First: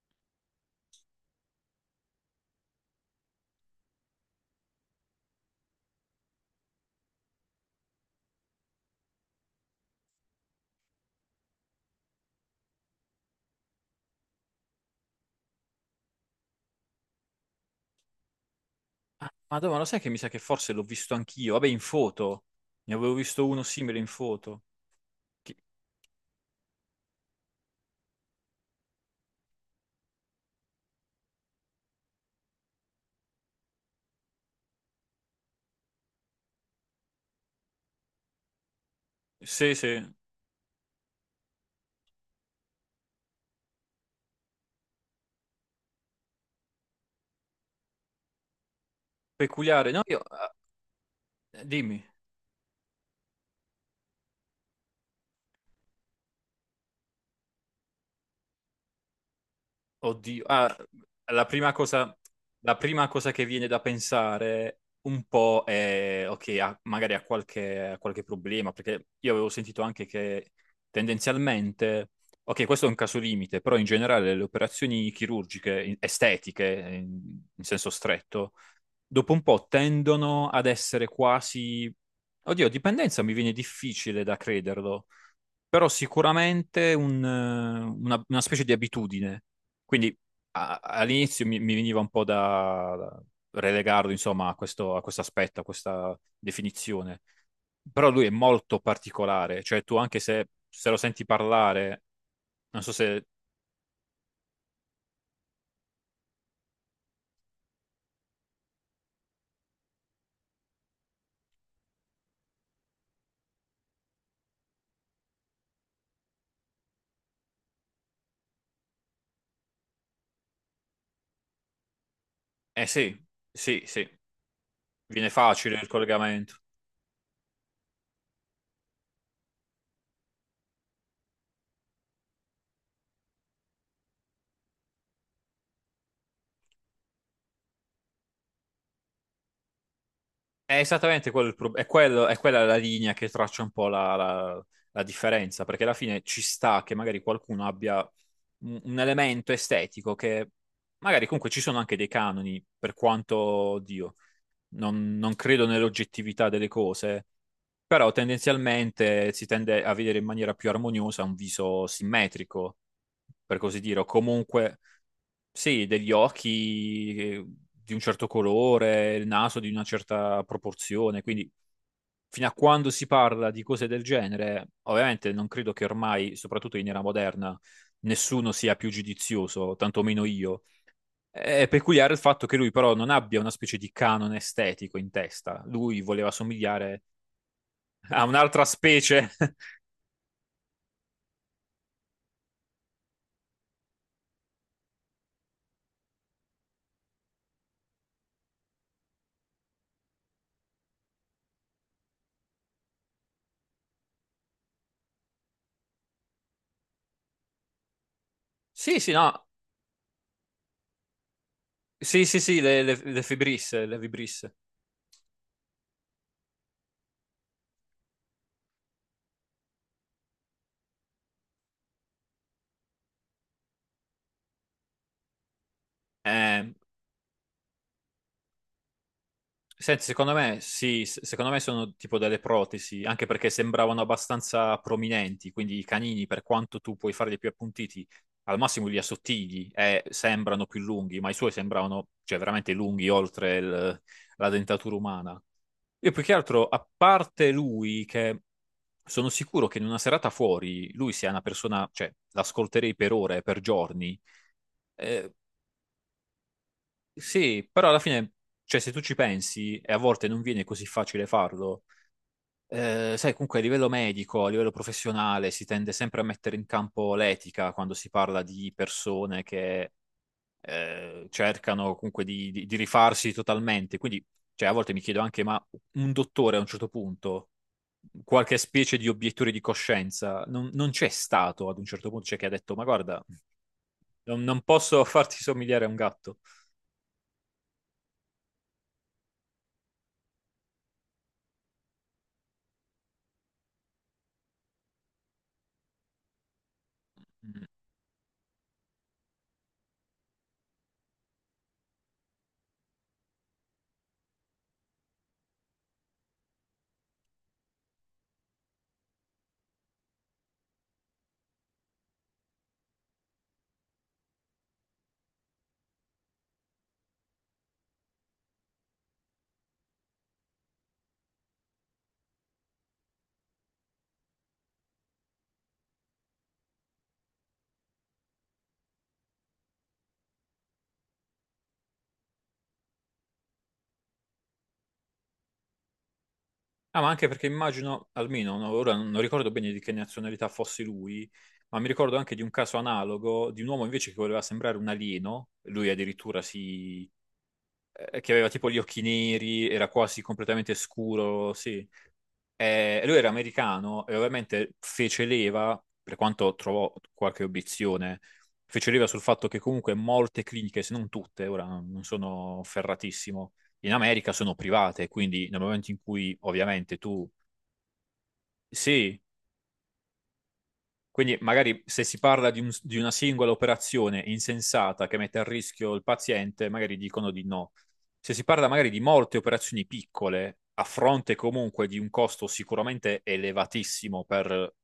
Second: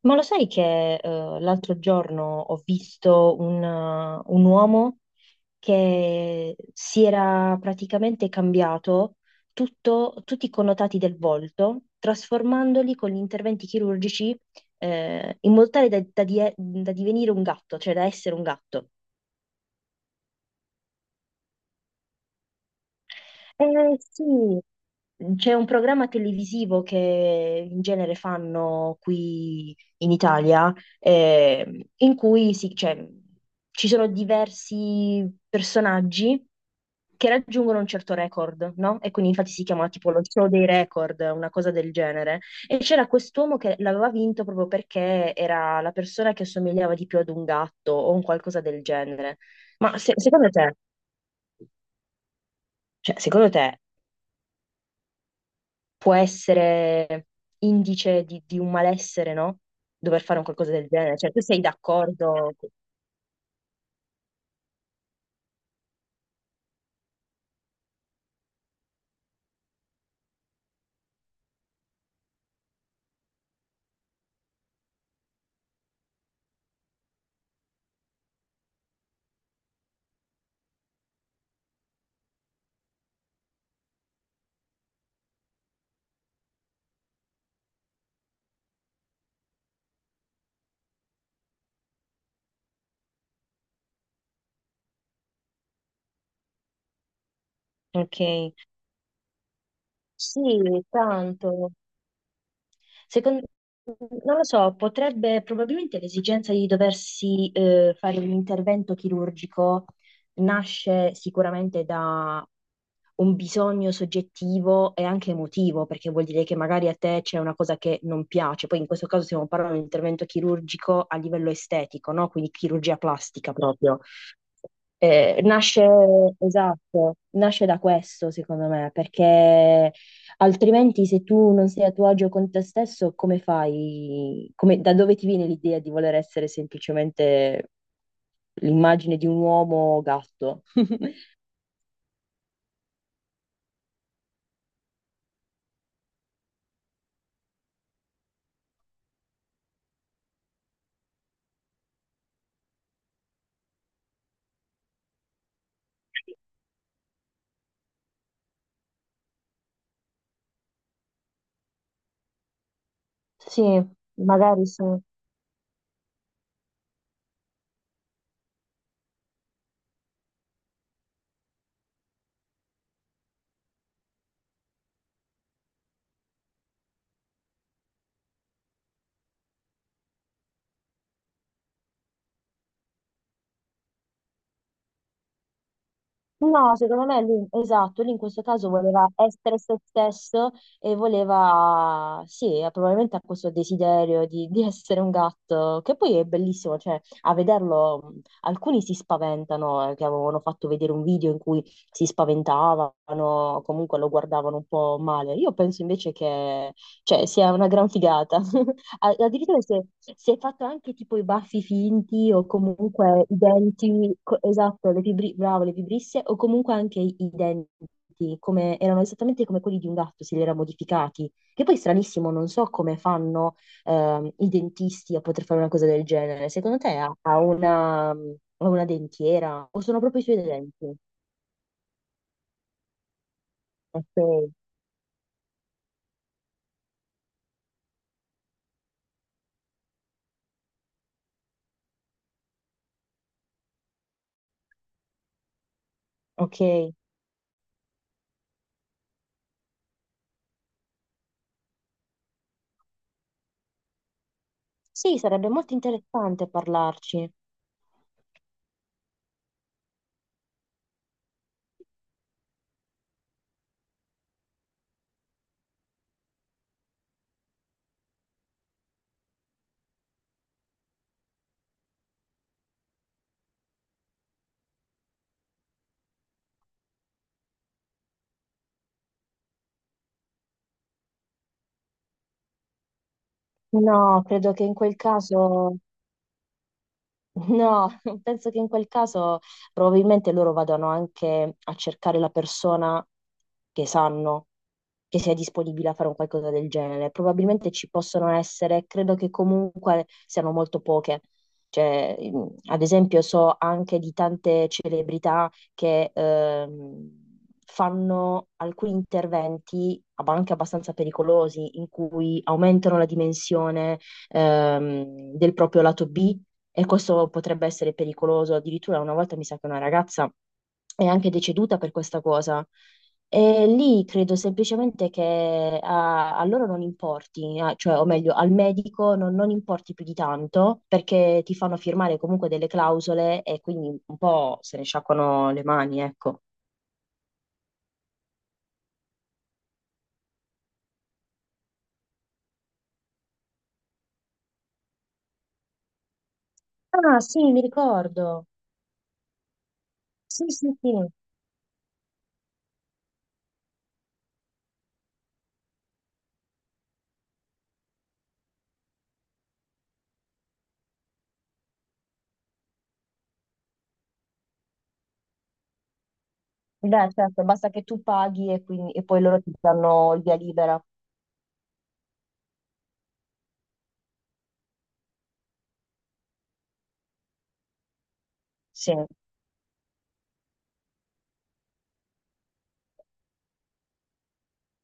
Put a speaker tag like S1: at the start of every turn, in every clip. S1: Ma lo sai che l'altro giorno ho visto un uomo che si era praticamente cambiato tutti i connotati del volto, trasformandoli con gli interventi chirurgici in modo tale da da divenire un gatto, cioè da essere un gatto.
S2: Ah, Madonna, lo sai che mi sa che forse l'ho visto anch'io? Vabbè, in foto. Ne avevo visto uno
S1: Eh
S2: simile in
S1: sì,
S2: foto.
S1: c'è
S2: Chi-
S1: un programma televisivo che in genere fanno qui in Italia, in cui cioè, ci sono diversi personaggi che raggiungono un certo record, no? E quindi infatti si
S2: Sì,
S1: chiama
S2: sì,
S1: tipo lo show dei record, una cosa del genere. E c'era quest'uomo che l'aveva vinto proprio perché era la persona che assomigliava di più ad un gatto o un qualcosa del genere.
S2: peculiare.
S1: Ma
S2: No, io...
S1: secondo
S2: ah,
S1: te,
S2: dimmi.
S1: cioè, secondo te può essere indice di un malessere, no? Dover fare un
S2: Oddio.
S1: qualcosa
S2: Ah,
S1: del genere. Cioè, tu
S2: la
S1: sei
S2: prima cosa,
S1: d'accordo?
S2: la prima cosa che viene da pensare un po' è... Ok, ah, magari ha qualche problema, perché io avevo sentito anche che tendenzialmente... Ok, questo è un caso limite, però in generale le operazioni chirurgiche, estetiche, in senso stretto dopo un po' tendono ad essere quasi... Oddio, dipendenza mi viene difficile da crederlo, però sicuramente una specie di abitudine. Quindi all'inizio mi veniva un po' da relegarlo, insomma, a questo aspetto, a questa definizione. Però
S1: Ok.
S2: lui è molto particolare, cioè tu anche se,
S1: Sì,
S2: se lo senti
S1: tanto.
S2: parlare, non so se...
S1: Secondo, non lo so, potrebbe probabilmente l'esigenza di doversi fare un intervento chirurgico nasce sicuramente da un bisogno soggettivo e anche emotivo, perché vuol dire che magari a te c'è una cosa che non piace. Poi in questo caso stiamo parlando di un intervento chirurgico a livello estetico, no? Quindi
S2: Eh
S1: chirurgia
S2: sì,
S1: plastica
S2: sì,
S1: proprio.
S2: sì, viene facile
S1: Nasce,
S2: il collegamento.
S1: esatto, nasce da questo, secondo me, perché altrimenti, se tu non sei a tuo agio con te stesso, come fai? Da dove ti viene l'idea di voler essere semplicemente l'immagine di un uomo gatto?
S2: È esattamente quello il prob- è, quello- è quella la linea che traccia un po' la differenza, perché alla fine ci sta che magari qualcuno abbia un elemento estetico che magari comunque ci sono anche dei canoni, per quanto, oddio, non credo nell'oggettività delle cose, però tendenzialmente si tende a vedere in maniera più armoniosa un viso simmetrico, per
S1: Sì,
S2: così dire, o
S1: magari
S2: comunque
S1: sì.
S2: sì, degli occhi di un certo colore, il naso di una certa proporzione, quindi fino a quando si parla di cose del genere, ovviamente non credo che ormai, soprattutto in era moderna, nessuno sia più giudizioso, tantomeno io. È peculiare il fatto che lui però non abbia una specie di canone estetico in testa. Lui voleva
S1: No,
S2: somigliare
S1: secondo me lui, esatto, lui in
S2: a
S1: questo
S2: un'altra
S1: caso voleva
S2: specie.
S1: essere se stesso e voleva, sì, probabilmente ha questo desiderio di essere un gatto, che poi è bellissimo, cioè a vederlo alcuni si spaventano, che avevano fatto vedere un video in cui si spaventavano, comunque lo guardavano un po' male. Io penso invece che, cioè, sia una gran figata
S2: Sì, sì, no.
S1: Addirittura si è fatto anche tipo i baffi
S2: Sì,
S1: finti
S2: sì,
S1: o
S2: sì, le, le,
S1: comunque
S2: le
S1: i
S2: Fibris, le
S1: denti,
S2: Vibris.
S1: esatto, le bravo, le vibrisse o comunque anche i denti, come, erano esattamente come quelli di un gatto, se li era modificati. Che poi è stranissimo, non so come fanno i dentisti a poter fare una cosa del genere.
S2: Eh,
S1: Secondo te ha, ha una dentiera o sono
S2: Senti,
S1: proprio i
S2: secondo
S1: suoi
S2: me
S1: denti?
S2: sì, secondo me sono tipo delle protesi, anche perché sembravano
S1: Ok,
S2: abbastanza prominenti, quindi i canini, per quanto tu puoi farli più appuntiti, al massimo li assottigli e sembrano più lunghi, ma i suoi sembravano, cioè, veramente lunghi oltre la dentatura umana. Io più che altro, a
S1: ok.
S2: parte lui, che sono sicuro che in una serata fuori lui sia una persona, cioè, l'ascolterei per ore, per giorni.
S1: Sì,
S2: Eh,
S1: sarebbe molto interessante parlarci.
S2: sì, però alla fine, cioè, se tu ci pensi, e a volte non viene così facile farlo. Sai, comunque a livello medico, a livello professionale, si tende sempre a mettere in campo l'etica quando si parla di persone che cercano comunque di rifarsi totalmente. Quindi, cioè, a volte mi chiedo anche, ma un dottore a un certo punto, qualche specie di obiettore di coscienza, non c'è stato ad un certo punto, cioè che ha detto, ma guarda,
S1: No,
S2: non,
S1: credo che
S2: non
S1: in quel
S2: posso farti
S1: caso...
S2: somigliare a un gatto.
S1: No, penso che in quel caso probabilmente loro vadano anche a cercare la persona che sanno che sia disponibile a fare un qualcosa del genere. Probabilmente ci possono essere, credo che comunque siano molto poche. Cioè, mm, ad esempio, so anche di tante celebrità che fanno alcuni interventi, ma anche abbastanza pericolosi, in cui aumentano la dimensione del proprio lato B e questo potrebbe essere pericoloso. Addirittura una volta mi sa che una ragazza è anche deceduta per questa cosa. E lì credo semplicemente che a loro non importi, cioè, o meglio, al medico non, non importi più di tanto perché ti fanno firmare comunque delle clausole e quindi un po' se ne sciacquano le mani, ecco.
S2: Ah, ma anche perché immagino, almeno no, ora non ricordo bene di che nazionalità fosse lui, ma mi ricordo anche di un caso analogo di un uomo invece che voleva sembrare un alieno, lui addirittura si...
S1: Ah, sì, mi
S2: che
S1: ricordo.
S2: aveva tipo gli occhi neri, era quasi
S1: Sì, sì,
S2: completamente
S1: sì.
S2: scuro, sì. Lui era americano e ovviamente fece leva, per quanto trovò qualche obiezione, fece leva sul fatto che comunque molte cliniche, se non tutte, ora non sono ferratissimo, in America sono private, quindi nel momento in cui ovviamente
S1: Beh,
S2: tu
S1: certo, basta che tu paghi e poi
S2: sì,
S1: loro ti danno il via libera.
S2: quindi magari se si parla di una singola operazione insensata che mette a rischio il paziente, magari dicono di no. Se si parla magari
S1: Sì.
S2: di molte operazioni piccole, a fronte comunque di un costo sicuramente elevatissimo per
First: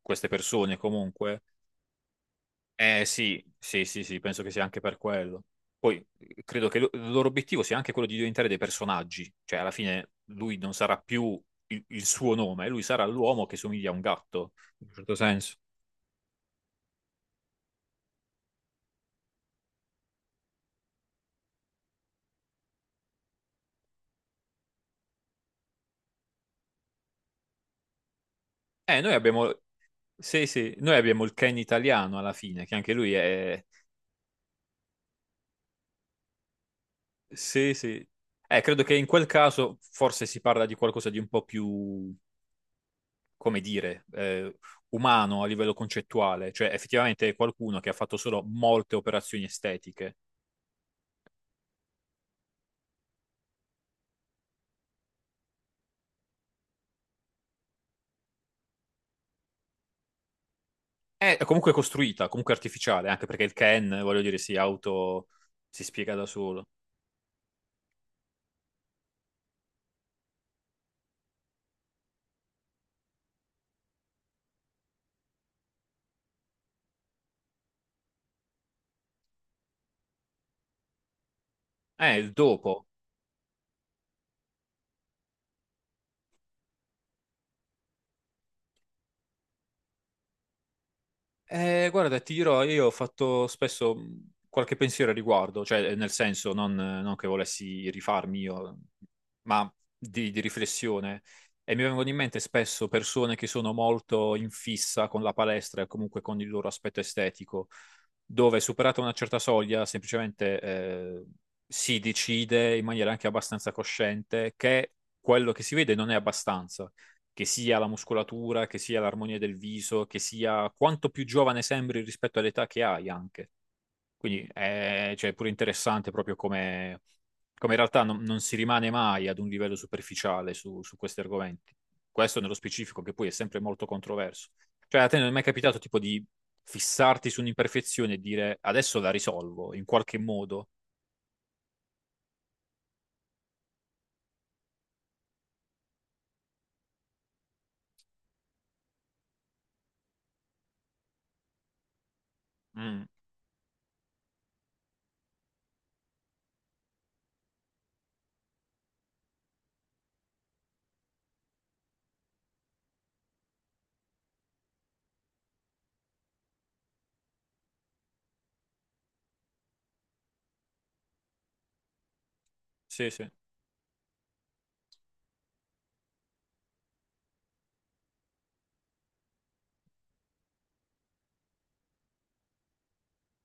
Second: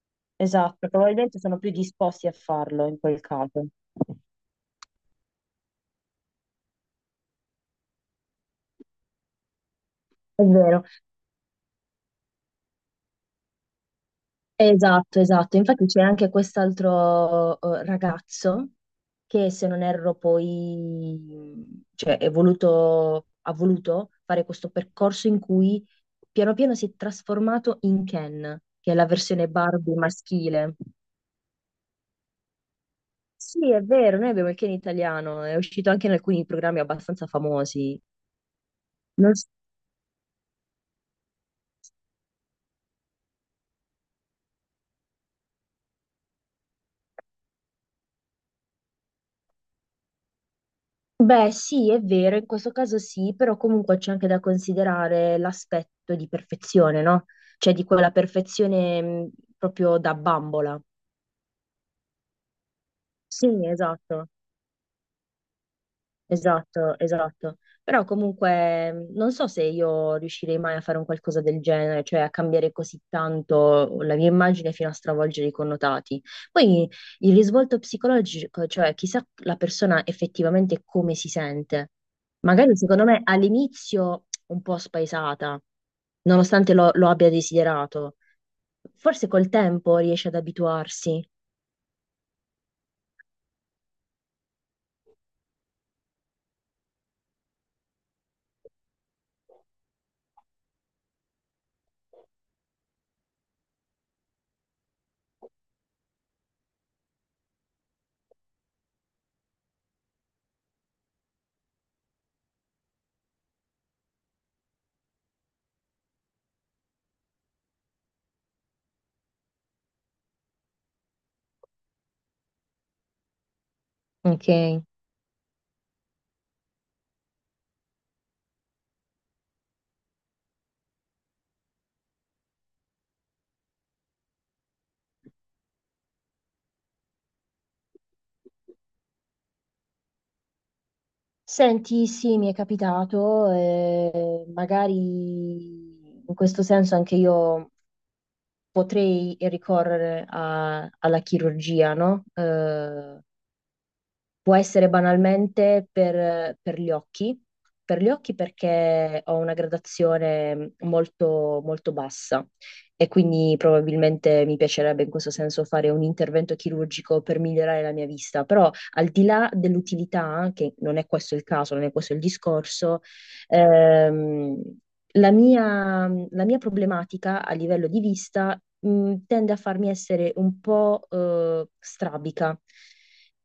S2: queste persone
S1: Esatto, probabilmente
S2: comunque,
S1: sono più disposti a farlo in
S2: eh
S1: quel
S2: sì,
S1: caso.
S2: sì, sì, sì, penso che sia anche per quello. Poi credo che il loro obiettivo sia anche quello di diventare dei personaggi, cioè alla fine
S1: È
S2: lui non
S1: vero,
S2: sarà più il suo nome, lui sarà l'uomo che somiglia a un gatto, in un certo
S1: esatto,
S2: senso.
S1: esatto. Infatti c'è anche quest'altro ragazzo che, se non erro, poi cioè, è voluto, ha voluto fare questo percorso in cui piano piano si è trasformato in Ken, che è
S2: Eh,
S1: la
S2: noi
S1: versione
S2: abbiamo,
S1: Barbie
S2: sì,
S1: maschile.
S2: sì, noi abbiamo il Ken italiano alla fine, che anche lui è,
S1: Sì, è vero, noi abbiamo il Ken italiano, è uscito anche in alcuni programmi abbastanza
S2: sì,
S1: famosi.
S2: sì. Credo che in quel caso forse si parla di qualcosa di un po' più, come dire, umano a livello concettuale, cioè effettivamente è qualcuno che ha fatto solo molte operazioni estetiche.
S1: Beh, sì, è vero, in questo caso sì, però comunque c'è anche da considerare l'aspetto di perfezione, no? Cioè di quella perfezione proprio da bambola.
S2: È comunque costruita, comunque artificiale, anche perché il
S1: Sì,
S2: Ken, voglio
S1: esatto.
S2: dire, si spiega da solo.
S1: Esatto, esatto. Però comunque non so se io riuscirei mai a fare un qualcosa del genere, cioè a cambiare così tanto la mia immagine fino a stravolgere i connotati. Poi il risvolto psicologico, cioè chissà la persona effettivamente come si sente.
S2: Il
S1: Magari
S2: dopo.
S1: secondo me all'inizio un po' spaesata, nonostante lo abbia desiderato. Forse col tempo riesce ad abituarsi.
S2: Guarda, ti dirò, io ho fatto spesso qualche pensiero a riguardo, cioè nel senso non che volessi rifarmi io, ma di riflessione. E mi vengono in mente spesso persone che sono molto in fissa con la palestra e comunque con il loro aspetto estetico, dove superata una certa soglia semplicemente si decide in maniera anche abbastanza cosciente che quello che si vede non è abbastanza, che sia la muscolatura, che sia l'armonia del viso, che sia quanto più giovane sembri rispetto all'età che hai anche. Quindi
S1: Ok.
S2: è cioè, è pure interessante proprio come in realtà non si rimane mai ad un livello superficiale su questi argomenti. Questo nello specifico, che poi è sempre molto controverso. Cioè, a te non è mai capitato tipo di fissarti su un'imperfezione e dire adesso la risolvo in qualche modo?
S1: Senti, sì, mi è capitato, magari in questo senso anche io potrei ricorrere alla chirurgia, no?
S2: Mm,
S1: Può essere banalmente per gli occhi perché ho una gradazione molto, molto bassa e quindi probabilmente mi piacerebbe in questo senso fare un intervento chirurgico per migliorare la mia vista, però al di là dell'utilità, che non è questo il caso, non è questo il discorso,
S2: sì, sì.
S1: ehm, la mia problematica a livello di vista, tende a farmi essere un po', strabica.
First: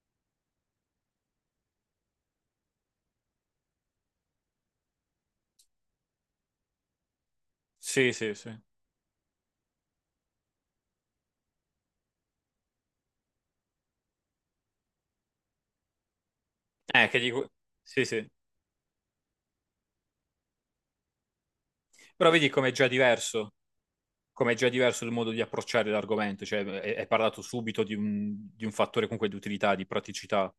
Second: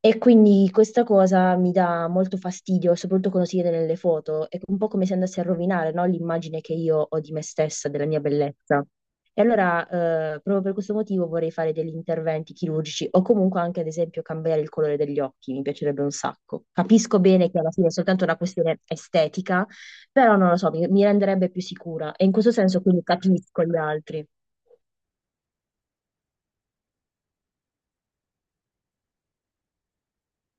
S1: E quindi questa cosa mi dà molto fastidio, soprattutto quando si vede nelle foto. È un po' come se andasse a rovinare, no, l'immagine che io ho di me stessa, della
S2: Sì,
S1: mia
S2: sì. Sì,
S1: bellezza. E allora, proprio per questo motivo vorrei fare degli interventi chirurgici o comunque anche, ad esempio, cambiare il colore degli occhi. Mi piacerebbe un sacco. Capisco
S2: Che dico...
S1: bene che alla fine è
S2: Sì,
S1: soltanto
S2: sì.
S1: una questione estetica, però non lo so, mi renderebbe più sicura. E
S2: Però
S1: in
S2: vedi
S1: questo
S2: com'è
S1: senso
S2: già
S1: quindi
S2: diverso.
S1: capisco gli altri.
S2: Come è già diverso il modo di approcciare l'argomento, cioè è parlato subito di un fattore comunque di utilità, di praticità,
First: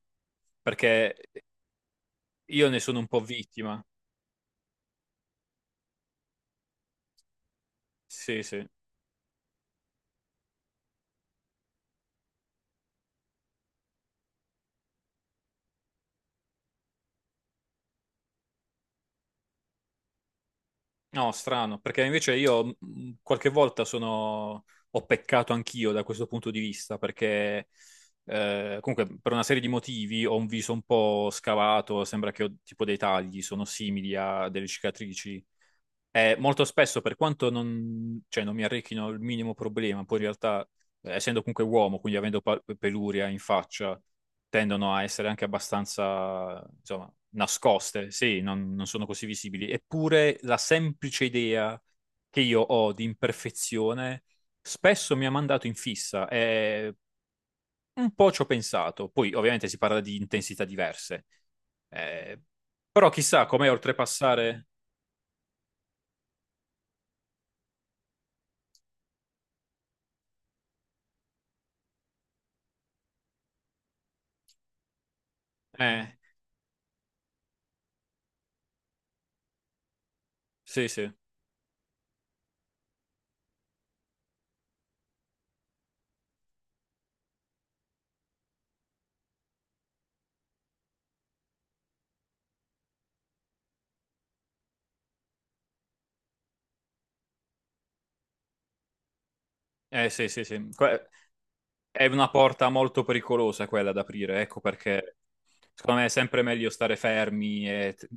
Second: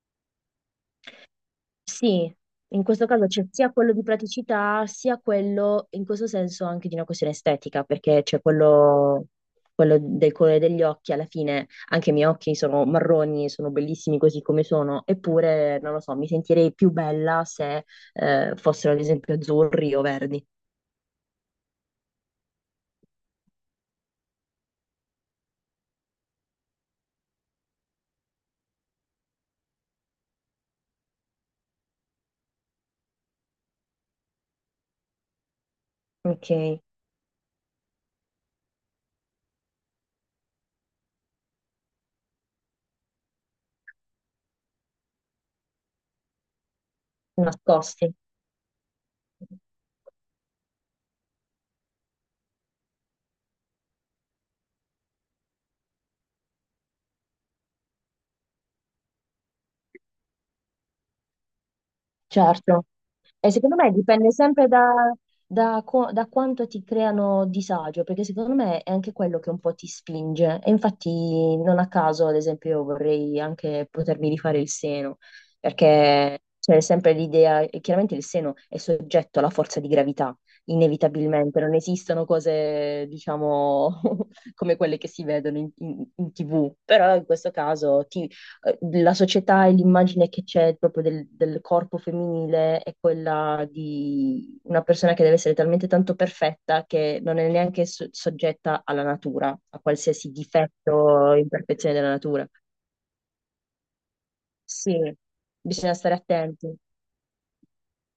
S2: perché
S1: Sì,
S2: io ne
S1: in
S2: sono
S1: questo
S2: un po'
S1: caso c'è sia
S2: vittima.
S1: quello di praticità, sia quello, in questo senso, anche di una questione estetica, perché c'è
S2: Sì, sì.
S1: quello, quello del colore degli occhi, alla fine anche i miei occhi sono marroni, sono bellissimi così come sono, eppure, non lo so, mi sentirei più bella se fossero ad esempio azzurri o verdi.
S2: No, strano, perché invece io qualche volta sono... ho peccato anch'io da questo punto di vista, perché comunque per una serie di motivi ho un viso un po' scavato, sembra che ho tipo dei tagli, sono simili a delle cicatrici. Molto
S1: Ok,
S2: spesso, per quanto non, cioè, non mi arricchino il minimo problema, poi in realtà, essendo comunque uomo, quindi avendo peluria in faccia, tendono a essere anche abbastanza, insomma, nascoste,
S1: nascosti.
S2: sì, non sono così visibili. Eppure la semplice idea che io ho di imperfezione spesso mi ha mandato in fissa e un po' ci ho pensato. Poi, ovviamente, si parla di intensità diverse. Eh,
S1: Certo,
S2: però chissà
S1: e
S2: com'è
S1: secondo me dipende
S2: oltrepassare...
S1: sempre da, da quanto ti creano disagio, perché secondo me è anche quello che un po' ti spinge. E infatti non a caso, ad esempio, io vorrei anche potermi rifare il seno,
S2: Eh,
S1: perché c'è sempre l'idea, e chiaramente il seno è soggetto alla forza di gravità,
S2: sì, sì.
S1: inevitabilmente, non esistono cose, diciamo, come quelle che si vedono in, in TV, però in questo caso la società e l'immagine che c'è proprio del, del corpo femminile è quella di una persona che deve essere talmente tanto perfetta che non è neanche soggetta alla natura, a
S2: Eh sì,
S1: qualsiasi
S2: sì, sì.
S1: difetto
S2: Que-
S1: o imperfezione
S2: è
S1: della
S2: una
S1: natura.
S2: porta molto pericolosa quella da aprire, ecco
S1: Sì,
S2: perché
S1: bisogna
S2: secondo me è
S1: stare
S2: sempre meglio
S1: attenti.
S2: stare fermi e t-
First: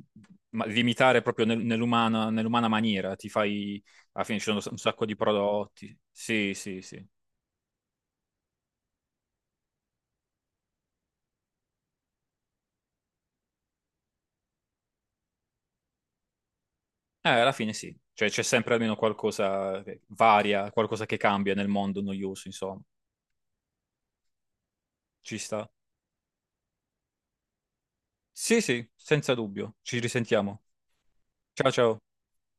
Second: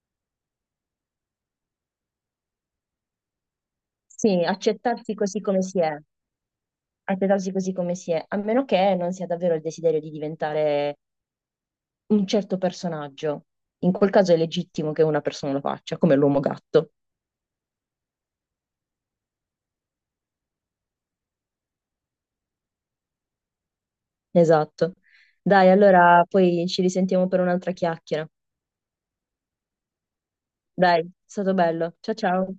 S2: ma- limitare proprio nell'umana maniera, ti fai, alla fine
S1: Sì,
S2: ci sono un sacco
S1: accettarsi
S2: di
S1: così come si è,
S2: prodotti. Sì, sì, sì.
S1: accettarsi così come si è, a meno che non sia davvero il desiderio di diventare un certo personaggio. In quel caso è legittimo che una persona lo faccia, come l'uomo gatto.
S2: Alla fine sì, cioè c'è sempre almeno qualcosa che varia, qualcosa che cambia nel mondo noioso, insomma.
S1: Esatto.
S2: Ci sta.
S1: Dai, allora poi ci risentiamo per un'altra chiacchiera.
S2: Sì, sì, senza dubbio. Ci risentiamo.
S1: Dai, è stato
S2: Ciao,
S1: bello.
S2: ciao.
S1: Ciao ciao.